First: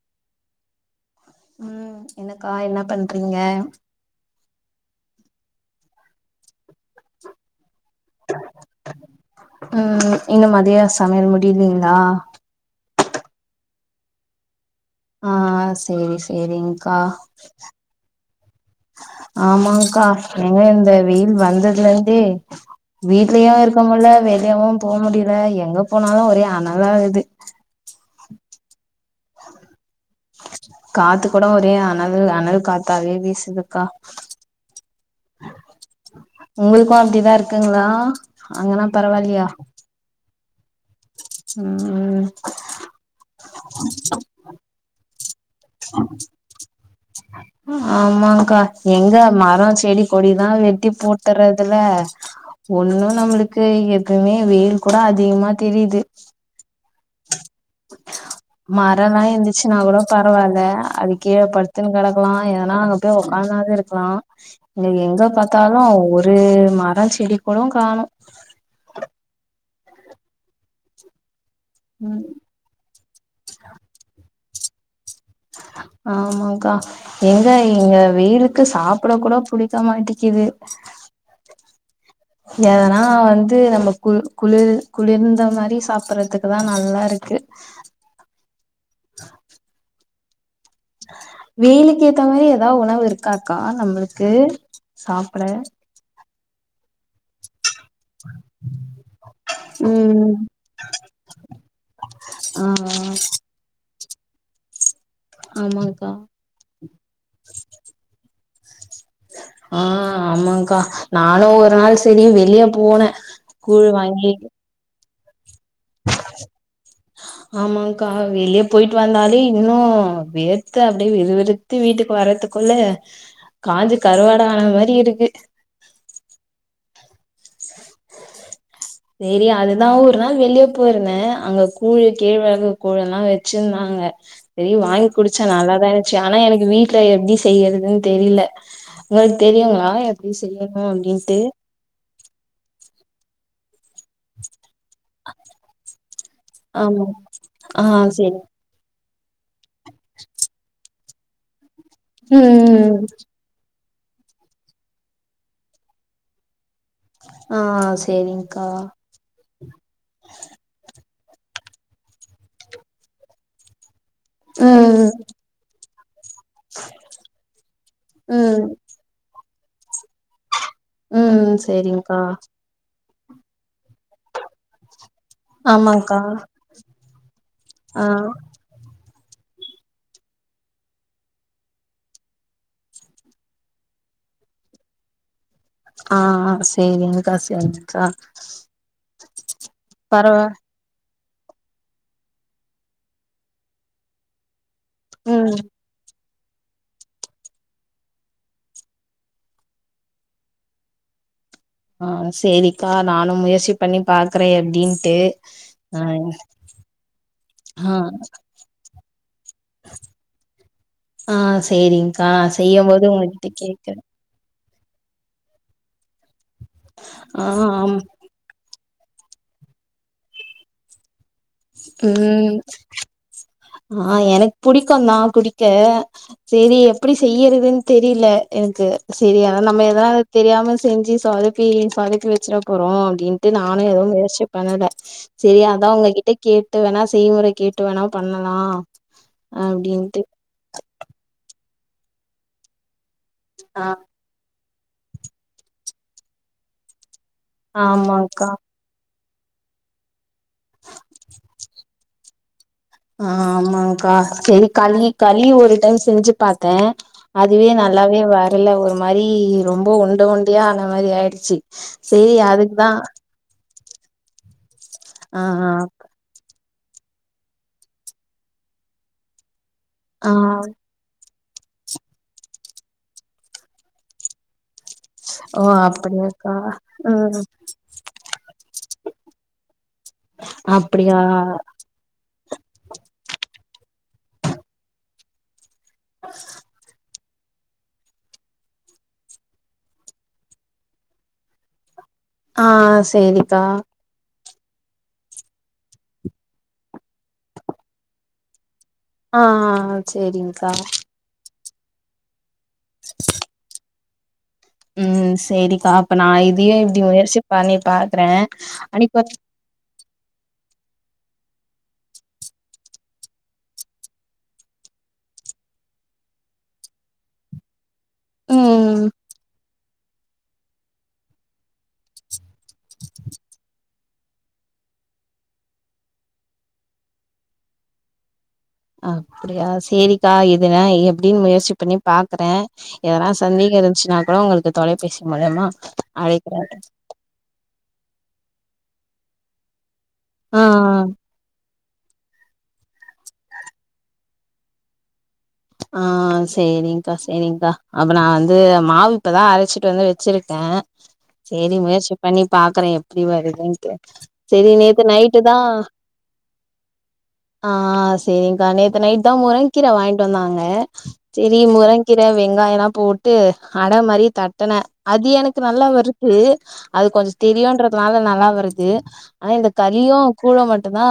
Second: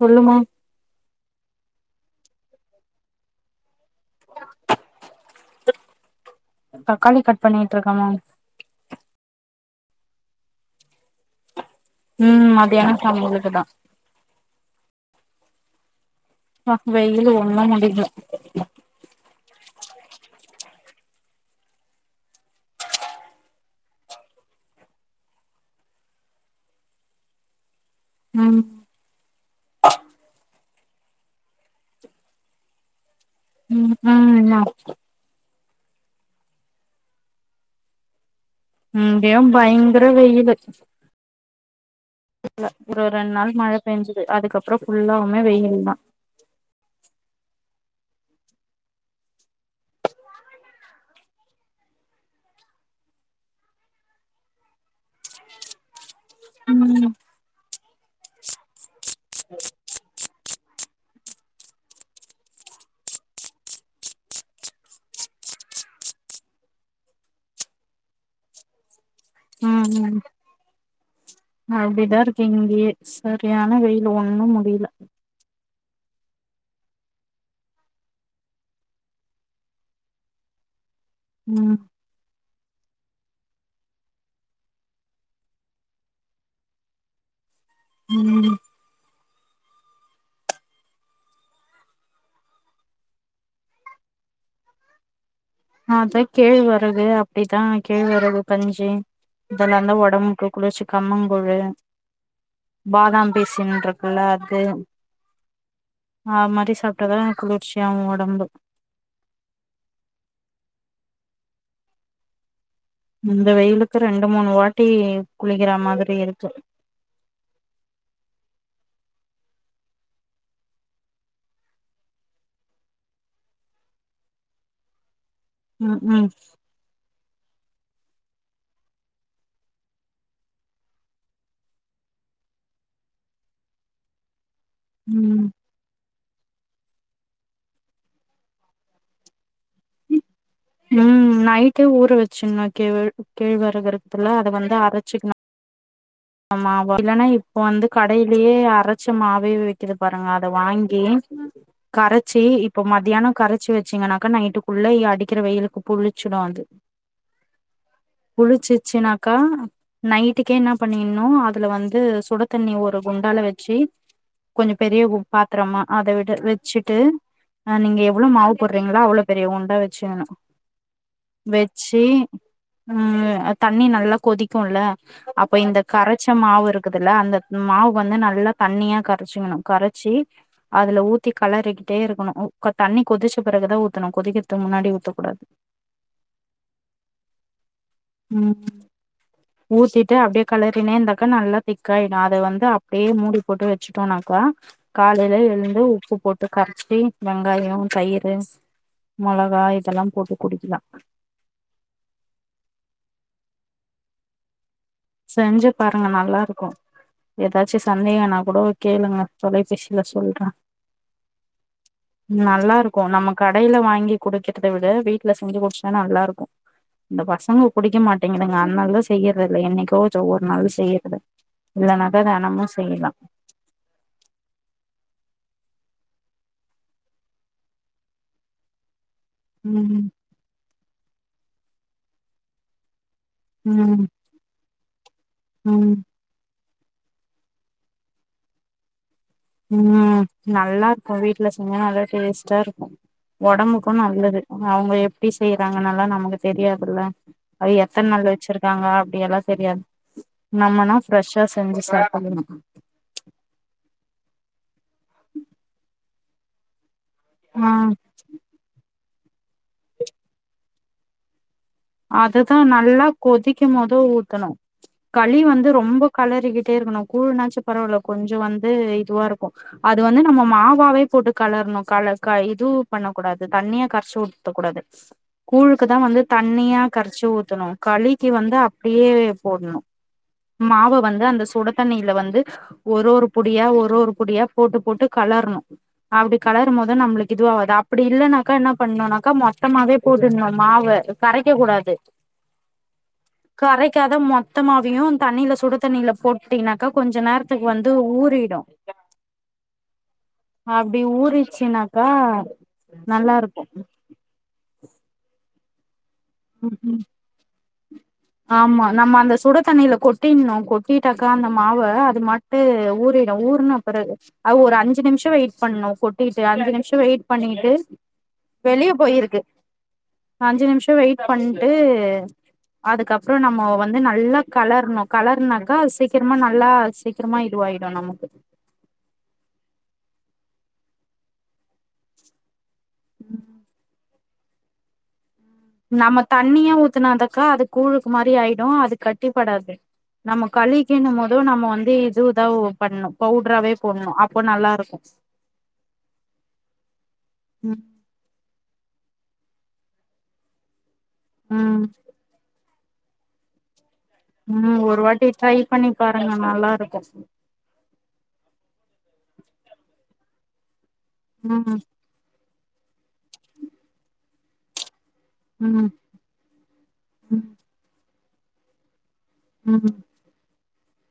சொல்லுமா ம் என்னக்கா என்ன பண்றீங்க தக்காளி கட் பண்ணிட்ருக்கம்மா ம் இந்த மதிய சமைல் முடிய்லிங்லா ம் மதியான நம்மளுக்குதா அ சேரி அப்பா சேரிங்க்கா வெயில் ஒண்ணு முடியல ஆமாங்க்கா எங்க இந்த வெய்யில் வந்ததுலேந்து வீட்லியு இருக்க முடில வெளியவு போ முடிய்ல எங்க போனாலு ஒரே அனலாவுது ம் காத்து கூட ஒரே அனல் அனல் காத்தாவே வீசுது ம் ஹு இன்னா உங்களுக்கு அப்டிதா இருக்குங்ளா இங்யு பயங்ர வெயிலு ம் ஒரு ரெண்டு நாள் மழ பெஞ்சிது அதுக்கப்ற ஃபுல்லா ஆமாக்கா எங்க மரோ செடி கொடிதா வெட்டி போட்டுறதுல ஒண்ணு நம்மளுக்கு எப்புமே வெயில் கூட அதிகமா தெரியிது ம் மா லாம் இருந்திரிச்சி நா கூட பா பரவால்ல அதுகில்ல படுத்துன்னு கெடக்கலா இல்லன்னா அங்க போய் உக்காந்தாது இருக்கலா இங்க எங்க பாத்தாலு ஒரு மரோ செடி கூட காணோ ம்ம் ம்ம் அப்டிதா ம் இருக்கு இங்கயே சரியான வெயிலு ஒண்ணு முடில ஆமாக்கா எங்க எங்க வெயிலுக்கு சாப்ட கூட புடிக்க மாடிங்குது ம் எதனா வந்து நம்ம கு குளிர் குளிர்ந்த மாரி சாப்ட்றதுக்குதா நல்லா இருக்கு ம்ம் வெயிலுக்கு ஏத்த மாரி ஏதா உணவு இருக்காக்கா நம்மளுக்கு சாப் அதா கேழ்வ து அப்டித்தா கேழ்வரகு கஞ்சி இதல்லா ஆ தா ஒடம்புகு குளிர்ச்சி கம்மங்கூழு பாதாம் பீசின்ற க்குல அது ஆமாங்க்கா ஆ மாரி சாப்ட்டா தா குளிர்ச்சியாகு ஒடம்பு ஆஹ் ஆமாங்க்கா நானு ஒரு நாள் செரி வெளிய போனே இந்த வெயிலுக்கு ரெண்டு மூணு வாட்டி குளிக்கிற மாதிரி இருக்கு ஆமாக்கா வெளியே போயிட் வந்தாலே இன்னு வேர்த்த அப்டியே வுவிருத்து வீட்டுக்கு வர்றதுக்குள்ள காஞ்சு கருவாடன மாரி இருக்கு உம் உம் சேரி அதுதா ஒரு நாள் வெளியே போயிருந்தே அங்க கூழ் கேழ்வரகு கூலுல்லா வெச்சுருந்தாங்க செரி வாங்கி குடிச்சா ம் நல்லா தா இரு ச்சு ஆனா எனக்கு வீட்ல எப்டி செய்யறதுன்னு தெரில உங்களுக்கு தெரியுங்களா செய்யணு உம் அப்டின்ட்டு நைட்டே ஊற வெச்சுனு கேழ் கேழ்வரக அதல்ல அத வந்து அரச்சுக்கணு ஆமா இல்லன்னா இப்போ ஆ வந்து செரி கடையிலேயே அரச்ச மாவே விக்கிது பாருங்க அத வாங்கி ம் கரச்சு இப்ப ம் மத்தியானம் கரச்சு வெச்சிங்கன்னாக்கா நைட்டுக்குள்ள அடிக்கிற வெயிலுக்கு புளிச்சிடு அது ஆ செரிங்க்கா புளிச்சிச்சனாக்கா நைட்டுக்கேன பண்ணிடனு அதுல வந்து சுட தண்ணி ஒரு குண்டால வச்சு கொஞ்சொ பெரிய ம் கு பாத்ரமா அத விட் டு வச்சுட்டு அ நீங்க எவ்ளோ மாவு ம் போடுறீங்களா அவ்ளோ பெரிய ஒ டா வச்சுக்கணு உம் சரிங்க்கா உம் தண்ணி நல்லா கொதிக்குல்ல இப்ப இந்த ஆமாங்க்கா கரச்ச மாவு இருக்குதுல்ல அந்த மாவு ஆ வந்து நல்லா தண்ணியா க ரச்சிக்கணு கரச்சி அதுல ஊத்தி கலறக்கிட்டே இருக்கணு தண்ணி கொதிச்ச பெறகுதா ஊத்தணு கொதிக்கற்துக்கு முன்னாடி ஊத்தக்கூடாது ஆஹ் அ சரிங்கக்க சர் உம் ஊத்திட்டு அப்டியே பரவா களறினேந்தா க்க நல்லா திக்காயிடு அத வந்து அப்படியே மூடி போட்டு வச்சுட்டோனாக்கா காலையில ம் எழுந்து உப்பு போட் டு கரச்சி வெங்காயம் தயிர் மொளகா இதெல்லாம் போட்டு குடிக்கலா ஆஹ் சரிக்கா நானு முயற்சி பண்ணி பாக்குறே எப்டின் செஞ்சு பாருங்க நல்லா இருக்கு எதாச்சு ஆ சந்தேகனா கூட கேளுங்க தொலைபேசியில சொல்ற ஆ செரிங்க்கா நல்லா செய்யும் இருக்கு போது நம்ம உங்ககிட்ட கடையில கேக்குறே வாங்கி குடிக்க றத விட வீட்ல செஞ்சு குடிச்சன்னா நல்லாருக்கு இந்த ஆ பசங்க ஆம் குடிக்க மாட்டேங்குதுங்க அதனாலதா செய்யறதில்ல என்னைக் போது ஒரு நாள் செய்யறது இல்லனாக்கா உம் தெனமு செய்யலா ஆஹ் எனக்கு புடிக் க்குந்தா குடிக்க சரி எப்படி செய்யறதுன்னு தெரியல எனக்கு சரியா நம்ம ம் எதனாது தெரியாம செஞ்சு சொதப்பி சொதப்பி வச்சுற போறோ டின்ட்டு நானு எதுவு ம் முயற்சி பண்ணல சரி அதான் ம் உங்ககிட்ட கேட்டு வேணா செய்முறை கேட்டு வேணா பண்ணலா அப்டின்ட்டு உம் நல்லா இருக்கும் வீட்டுல ரொம்ப நல்லா டேஸ்ட்டா இருக்கு ஆ ஒடம்புக்கு நல்லது. அவங்க எப்படி செய்யறாங்கன்னல்லா நமக்கு தெரியாதுல்ல அது எத்தன நாள் ஆமாங்க்கா வச்சிருக்காங்க அப்படியெல்லா தெரியாது நம்மனா ஃப்ரெஷ்ஷா செஞ்சு சாப்புடணு ஆ ஆமாங்க்கா சேரி களி களி ஒரு டைம் செஞ்சு பாத்த ஆ அதுவே நல்லாவே வரல ஒரு ஒரு மாரி ரொம்பொ உர்ண்ட உண்டயா ஆன மாரி ஆயிடுச்சு சேரி அதுதான் அதுக்குதா நல்லா கொதிக் க மொத ஊத்தணும் களி ஆ வந்து ரொம்ப கலறிகிட் டே இருக்கணும் கூழ்னாச்சு பரவால்ல கொஞ்சோ வந்து இதுவா இருக்கும் அது வந்து ஆ நம்ம ஆ மாவாவே கொடு கலரணும் கல இது பண்ண கூடாது தண்ணியா கரச்சு ஊத்த கூடாது ஓ அப்படியா தண்ணியா கரைச்சு ஊத்தணும் களிக்கு வந்து அப் அப்டியே போடணும் மாவ அப்படியா வந்து அந்த சுட தண்ணில வந்து ஒரு ஒரு புடியா ஒரு ஒரு புடியா போட்டு போட்டு கலரணும் அப்டி கலரும் போது நம்மளுக் இதுவ ஆவாது அப்டி இல்லனாக்க என்னா பண்ணனுனாக்க மொத்தமாவே போட்டுருணும் மாவ கரைக்க கூடாது ஆஹ் சேரிக்கா. மொத்த மாவையும் தண்ணில சுடு தண்ணில போட்டீங்கனாக்கா கொஞ்ச நேரத்துக்கு வந்து ஊறிடும் ஆஹ் ஆஹ் ஆஹ் சேரிங்க்கா ச்சின்னாக்க நல்லாருக்கும். உம் சேரிக்கா. இப்ப நான் இதயு இப்டி முயற்சிப்பண்ணி பாக்குறேன் ஆமா நம்ம அனிப்ப அந்த சுட தண்ணில கொட்டிட்ணு கொட்டிட்டாக்கா அந்த மாவ அது மாட்டு ஊறிடும் ஊருன்ன பிறகு அது ஒரு அஞ்சு நிமிஷம் வெயிட் பண்ணும் கொட்டிட்டு அஞ்சு நிமிஷம் வெயிட் பண்ணிட்டு வெளிய ம் போயிருக்கு அஞ்ச நிமிஷோ வெய்ட் பண்ட்டு அதுக்கப்புறம் நம்மோ வந் வந்து நல்லா கலரணும் கலர்னாக்கா சீக்கிரமா நல்லா சீக்கிரமா இதுவாயிடும் நமக்கு அப்டியா சேரிக்கா இதுனே எப்டின்னு முயற்சி பண்ணி பாக்குறேன் எதுனா சந்தேகம் இருந்ச்சுன்னா னா உங்களுக்கு தொலைபேசி மூலியமா நம்ம அழைக்கிறே தண்ணியா ஊத்தினாந்தக்கா அது கூழுக்கு மாரி ஆயிடும் அது கட் ட்டிப்படாது நம்ம ஆ கழிக்கின்னும் போதும் நம்ம வந் இ இதுதா பண்ணும் பவுடராவே போட்ணும் அப்போ நல்லாருக்கு ஆஹ் சேரிங்க்கா சேரிங்க்கா ம் அப்ப நா வந்து மாவ் இப்பதா அரைச்சிட்டு வந்து வச்சிருக்கே சரி ம் முயற்சி பண்ணி பா பாக்கறேன் எப்படி வருதுண்டு சரி ம் ஒரு நேத்து வாட்டி நைட்டு தா ட்ரை பண்ணி பாருங்க நல்லா இருக்கு ஆஹ் சரி்கா நேத்து நைட் முருக கீர வாங்கிட்டு வந்தாங்க ஆ சேரி ம் முருங்ககீர வெங்காயம்ல்லாம் போட்டு அட மாதிரி தட்டனே அது எனக்கு நல்லா ம் வருது அது கொஞ்சம் ம் தெரியும்ன்றதுனால ந நல்லா வருது ஆனா இந்த ம் கலியும் கூட மட்டும் தா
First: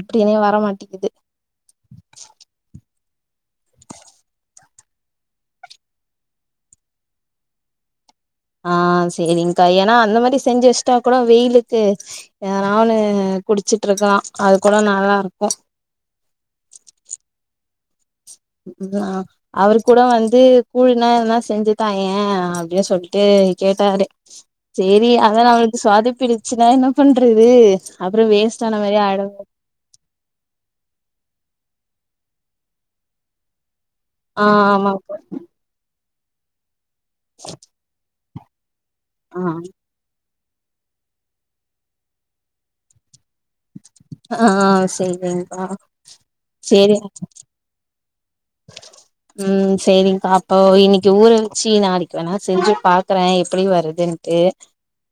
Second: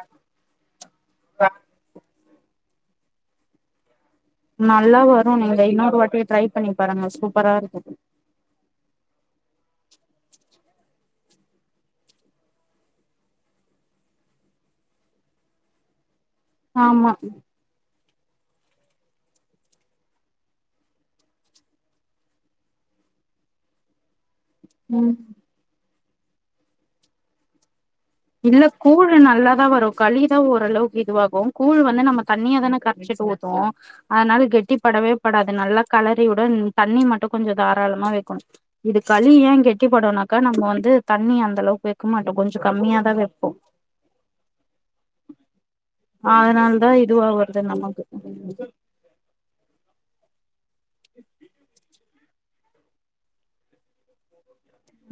எப்படனே வரமாட்டேங்கது [inaudible] நல்லா வரும் நீங்க இன்னொரு வாட்டி ட்ரை பண்ணி பாருங்க சூப்பரா இருக்கு ஆஹ் சரி்கா ஏன்னா அந்த மாதிரி செஞ்சு வச்சுட்டா கூட வெயிலுக்கு நாவன்னு குடிச்சுட்டு இருக்கலாம் அது கூட நல்லா இருக்கும் ஆமா அவரு கூட வந்து கூல்னா என்னா செஞ்சுதா ஏ அப்படியே சொல்லிட்டு கேட்டாரு ம் சரி அதால அவனுது சுவாதி பிடிச்சுன்னா என்ன பண்றது அப்றோ இல்ல வேஸ்ட்டான மாரி கூழ் ஆயிடு நல்லாதா வரும் களிதா ஓரளவுக்கு இதுவாகும் கூழ் வந்து நம்ம தண்ணியா தானே கரச்சிட்டு ஊத்வோ ஆ அதனால கெட்டி படவே ஆமாப்பா படாது நல்லா கலர் உடன் தண்ணி மட்டும் கொஞ்ச தாராளமா வைக்கணு இது களி ஆ ஏன் கெட்டிப்படுனா நம்ம வந்து தண்ணி அந்த அளவுக்கு வைக்க மாட்டோம் கொஞ்ச கம்மியா [unintelligible] ஆ செரி்கா அதனால தா செரி இதுவா வருது நமக்கு உம் செரி்ங்கா அப்போ இன்னைக்கு ஊற வச்சு நாளைக்கு வேணா செஞ்சு பாக்குறேன் எப்படி வருதுன்ட்டு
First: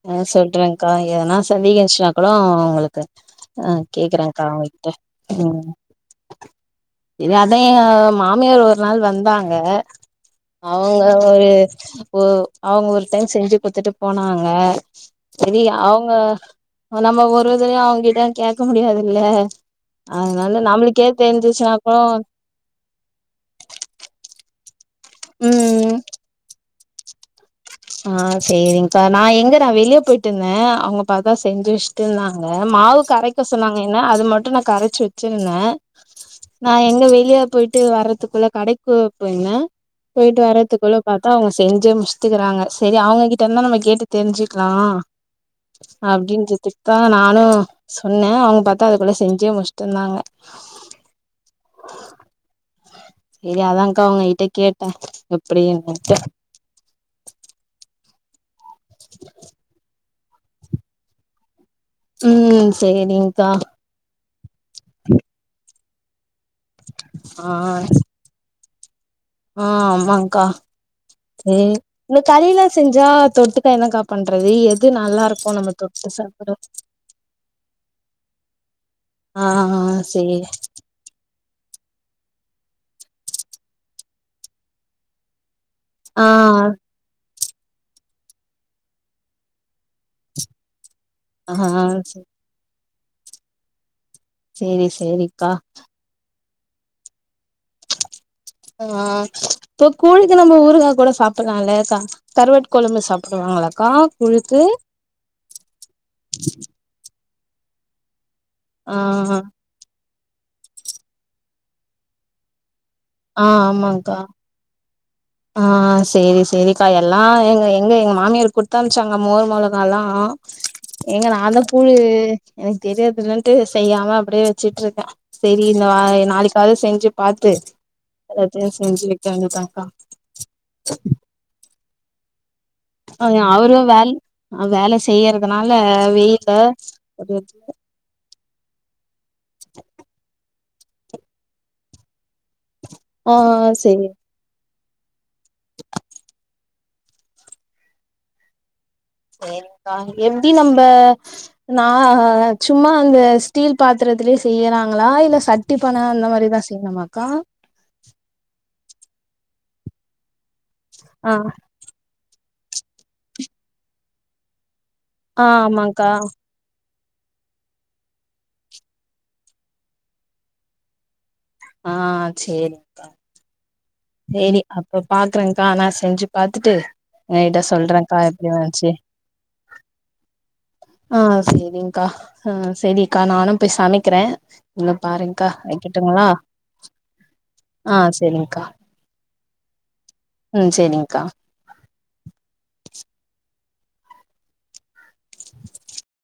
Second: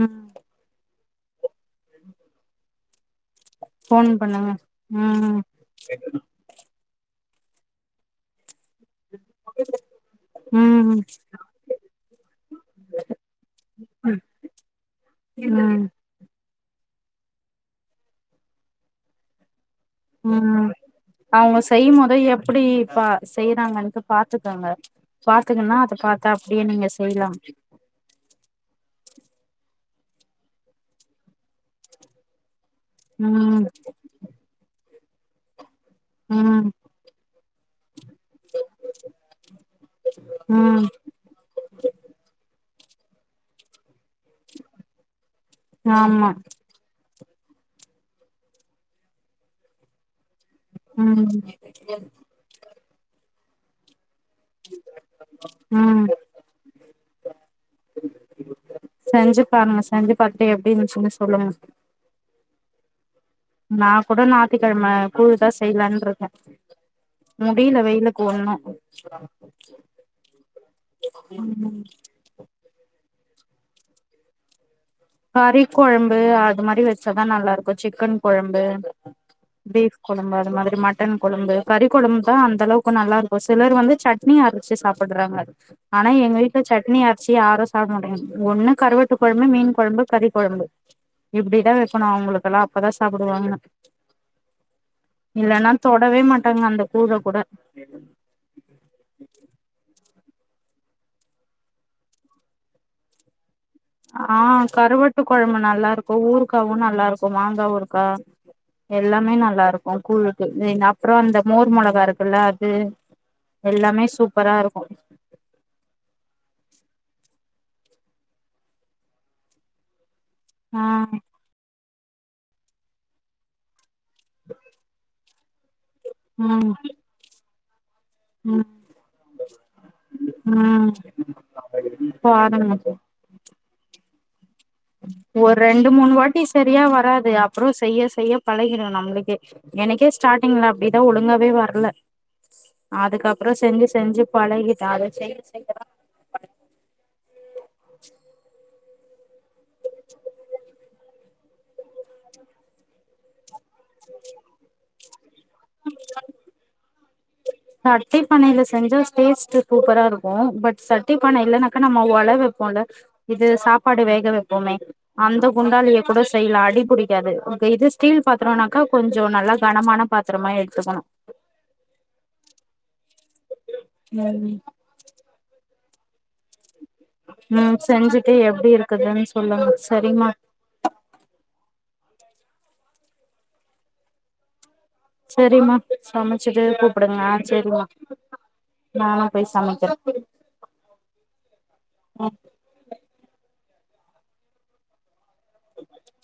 ம் ஆ சொல்றேன்கா எதனா [unintelligible] சந்தேகச்சுனா உங்களுக்கு க [unintelligible] ஆ ஃபோன் கேக்குறேங்க்கா பண்ணுங்க அவுங்கங்ககிட்ட ம் இது எதையு மாமியார் ஒரு நாள் வந்தாங்க ம் அவங்க ஒரு அவங்க ஒரு டைம் செஞ்சு கொடுத்துட்டு போனாங்க செரி ம் அவங்க நம்ம ஒருதுரையும் அவங்கிட்ட கேட்க முடியாதுல்லே அதனால ம் நம்மளுக்கே அவங்க தெரிஞ்ச்சினாக்கோ செய்யும் போது எப்டி பா செய்யறாங்கன்ட்டு பாத்துக்காங்க பாத்துங்கன்னா ம் அதை பாத்தா அப்டியே நீங்க செய்லாம் ஆ செரி்ங்கா நான் எங்கடா வெளியே போயிட்டு இருந்தேன் அவங்க பா செஞ்சு வச்சட்டு இருந்தாங்க மாவு கரைக்க ம் சொன்னாங்க என்ன அது மட்டும் நான் கரைச்சு வச் சின்ன ம் நான் எங்க வெளியே போயிட்டு வரறது த்துக்குள்ள கடைக்கு போயிருந்தே போயிட்டு ம் வர்றதுக்குள்ள பாத்தா அவங்க செஞ்சே முடிச்சிட்கிறாங்க செரி அவுங்க கிட்ட இருந்து தா நம்ம கேட்டு தெரிஞ்சிக்கலாம் ஆமா அப்பிடினறதுக்கு தான் நான் ன்னு சொன்னேன் அவுங்க பாத்தா அதுக்குள்ள செஞ்சே முடிச்சிருந்தாங்க ம் செரி அதான்கா அவுங்க செரி கேட்டே ம் எப்பிடியன்து செஞ்சு பாருங்க செஞ்சு பட்டைய எப்பிடின்னு சொல்லி சொல்லுங்க ம் செரி நான் கூட நா ஞாயிற்றுக்கிழமை கூழு தான் செய்யலானுருக்கேன் ஆ முடில வெயிலுக்கு ஒன்னும் ஆ ஆமாக்கா ம் இந்த கலில்லாம் செஞ்சா தொட்டுக்க என்னங்கா பண்றது நல்லா இருக்கு கறி நம்ம தொட்டு கொழம்பு சாப்பிட அது மாதிரி வச்சாதான் நல்லா இருக்கும் சிக்கன் கொழம்பு ஆ பீஃப் கொழம்பு சரி அது மாதிரி மட்டன் கொழம்பு கறி கொழம்பு தான் அந்த அளவுக்கு நல்லா இருக்கும் சிலர் வந்து சட்னி அரச்சு சாப்பிடுறாங்க ஆனா ஆ எங்க வீட்டுல சட்னி அரச்சி யாரும் சாப்பிட மாட்டாங்க ஒண்ணு கருவாட்டு கொழம்பு மீன் குழம்பு கறி குழம்பு ஆ இப்பிடிதா வைக்கணு அவங்களுக்கெல்லா அப்பதா சாப்பிடுவாங்க சேரி சேரிக்கா அங்க அந்த கூழ கூட ஆஹ் தூ கூழ்க்கு நம்ம ஊருகா கூட சாப்டலாம் ல தா கருவாட்டு கொழம்பு சாப்புடுவாங்களா ஆஹ் கருவாட்டு கெழம்பு நல்லா இருக்கு ஊர்காவு நல்லா இருக்கு இப்ப மாங்கா ஊர்கா ஆ எல்லாமே நல்லா இருக்கு கூழுக்கு அப்றோ இந்த மோர் மிளகா இருக்குல்ல அது எல்லாமே சூப்பரா இருக்கு ஆஹ் சேரி சேரிக்கா எல்லா எங்க எங்க மாமியார் குடுத்து அனும்ப்ச்சாங்க மோர் மொளகால்லா ஆ எங்க நாந்தா கூழு எனக்கு தெரியாதுலன்ட்டு செய்யாம ஆ அப்பிடியே வெச்சுட்டு இருக்க சேரி இந்த நா நாளிக்காது ம் செஞ்சு பாத்து அது செஞ்சு வைக்க வேண்டியந்தாங்க்கா உம் [unintelligible] அஹ அவரு வே ஒரு ரெண்டு மூணு வாட்டி சரியா வராது ஒரு அப்றோ செய்ய செய்ய பழகிறும் நம்மளுக்கு எனக்கே ஸ்டார்டில்ல அப் அப்பிடிதா ஒழுங்காவே வர்ல ஆ அதுக்கப்புறோ செஞ்சு சேரி செஞ்சு பழகி அத அதது செய்ய செய் சேரிக்கா எப்டி நம்ம நா சும்மா அந்த ஸ்டீல் பாத்திரத்துல செய்யலா ங்களா இல்ல சட்டிட பான அந்த மாரி தா செய்யணுமா அக்கா செஞ்ச டேஸ்ட் சூப்பரா இருக்கு பட் சட்டி ஆ பான இல்லனாக்கா நம்ம உழவு போல இது சாப்பாடு வேகவைப்பபோமே அந்த ஆ குண்டாளிய ஆமாக்கா கூட செய்யலா அடிபுடி க்காது உன்கு இது ஸ்டீல் பாத்திரம்னாக்கா கொஞ்சோ நல்லா கனமான பாத்திரமா எடுத்துக்கணும் ஆஹ் செரிங்க்கா செரி அப்ப பாக்குறேங்க்கா நான் செஞ்சு பாத்துட்டு ம் என்ட்ட ம் சொல்றேகா செஞ்சுட்டு எப்படி எப்டி வந்துச்சு இருக்குதுன்னு சொல்லுங்க சரிமா ஆஹ் செரிங்க்கா ஆஹ் செரிக்கா நானும் போய் சமைக்கிறேன் செரிம்மா சமைச்சுட்டு கூப்பிடுங்க ஆ செரிம்மா ஆ நானா போய் சமைக்கிறேன் உம் செரிங்க்கா ஆ [unintelligible]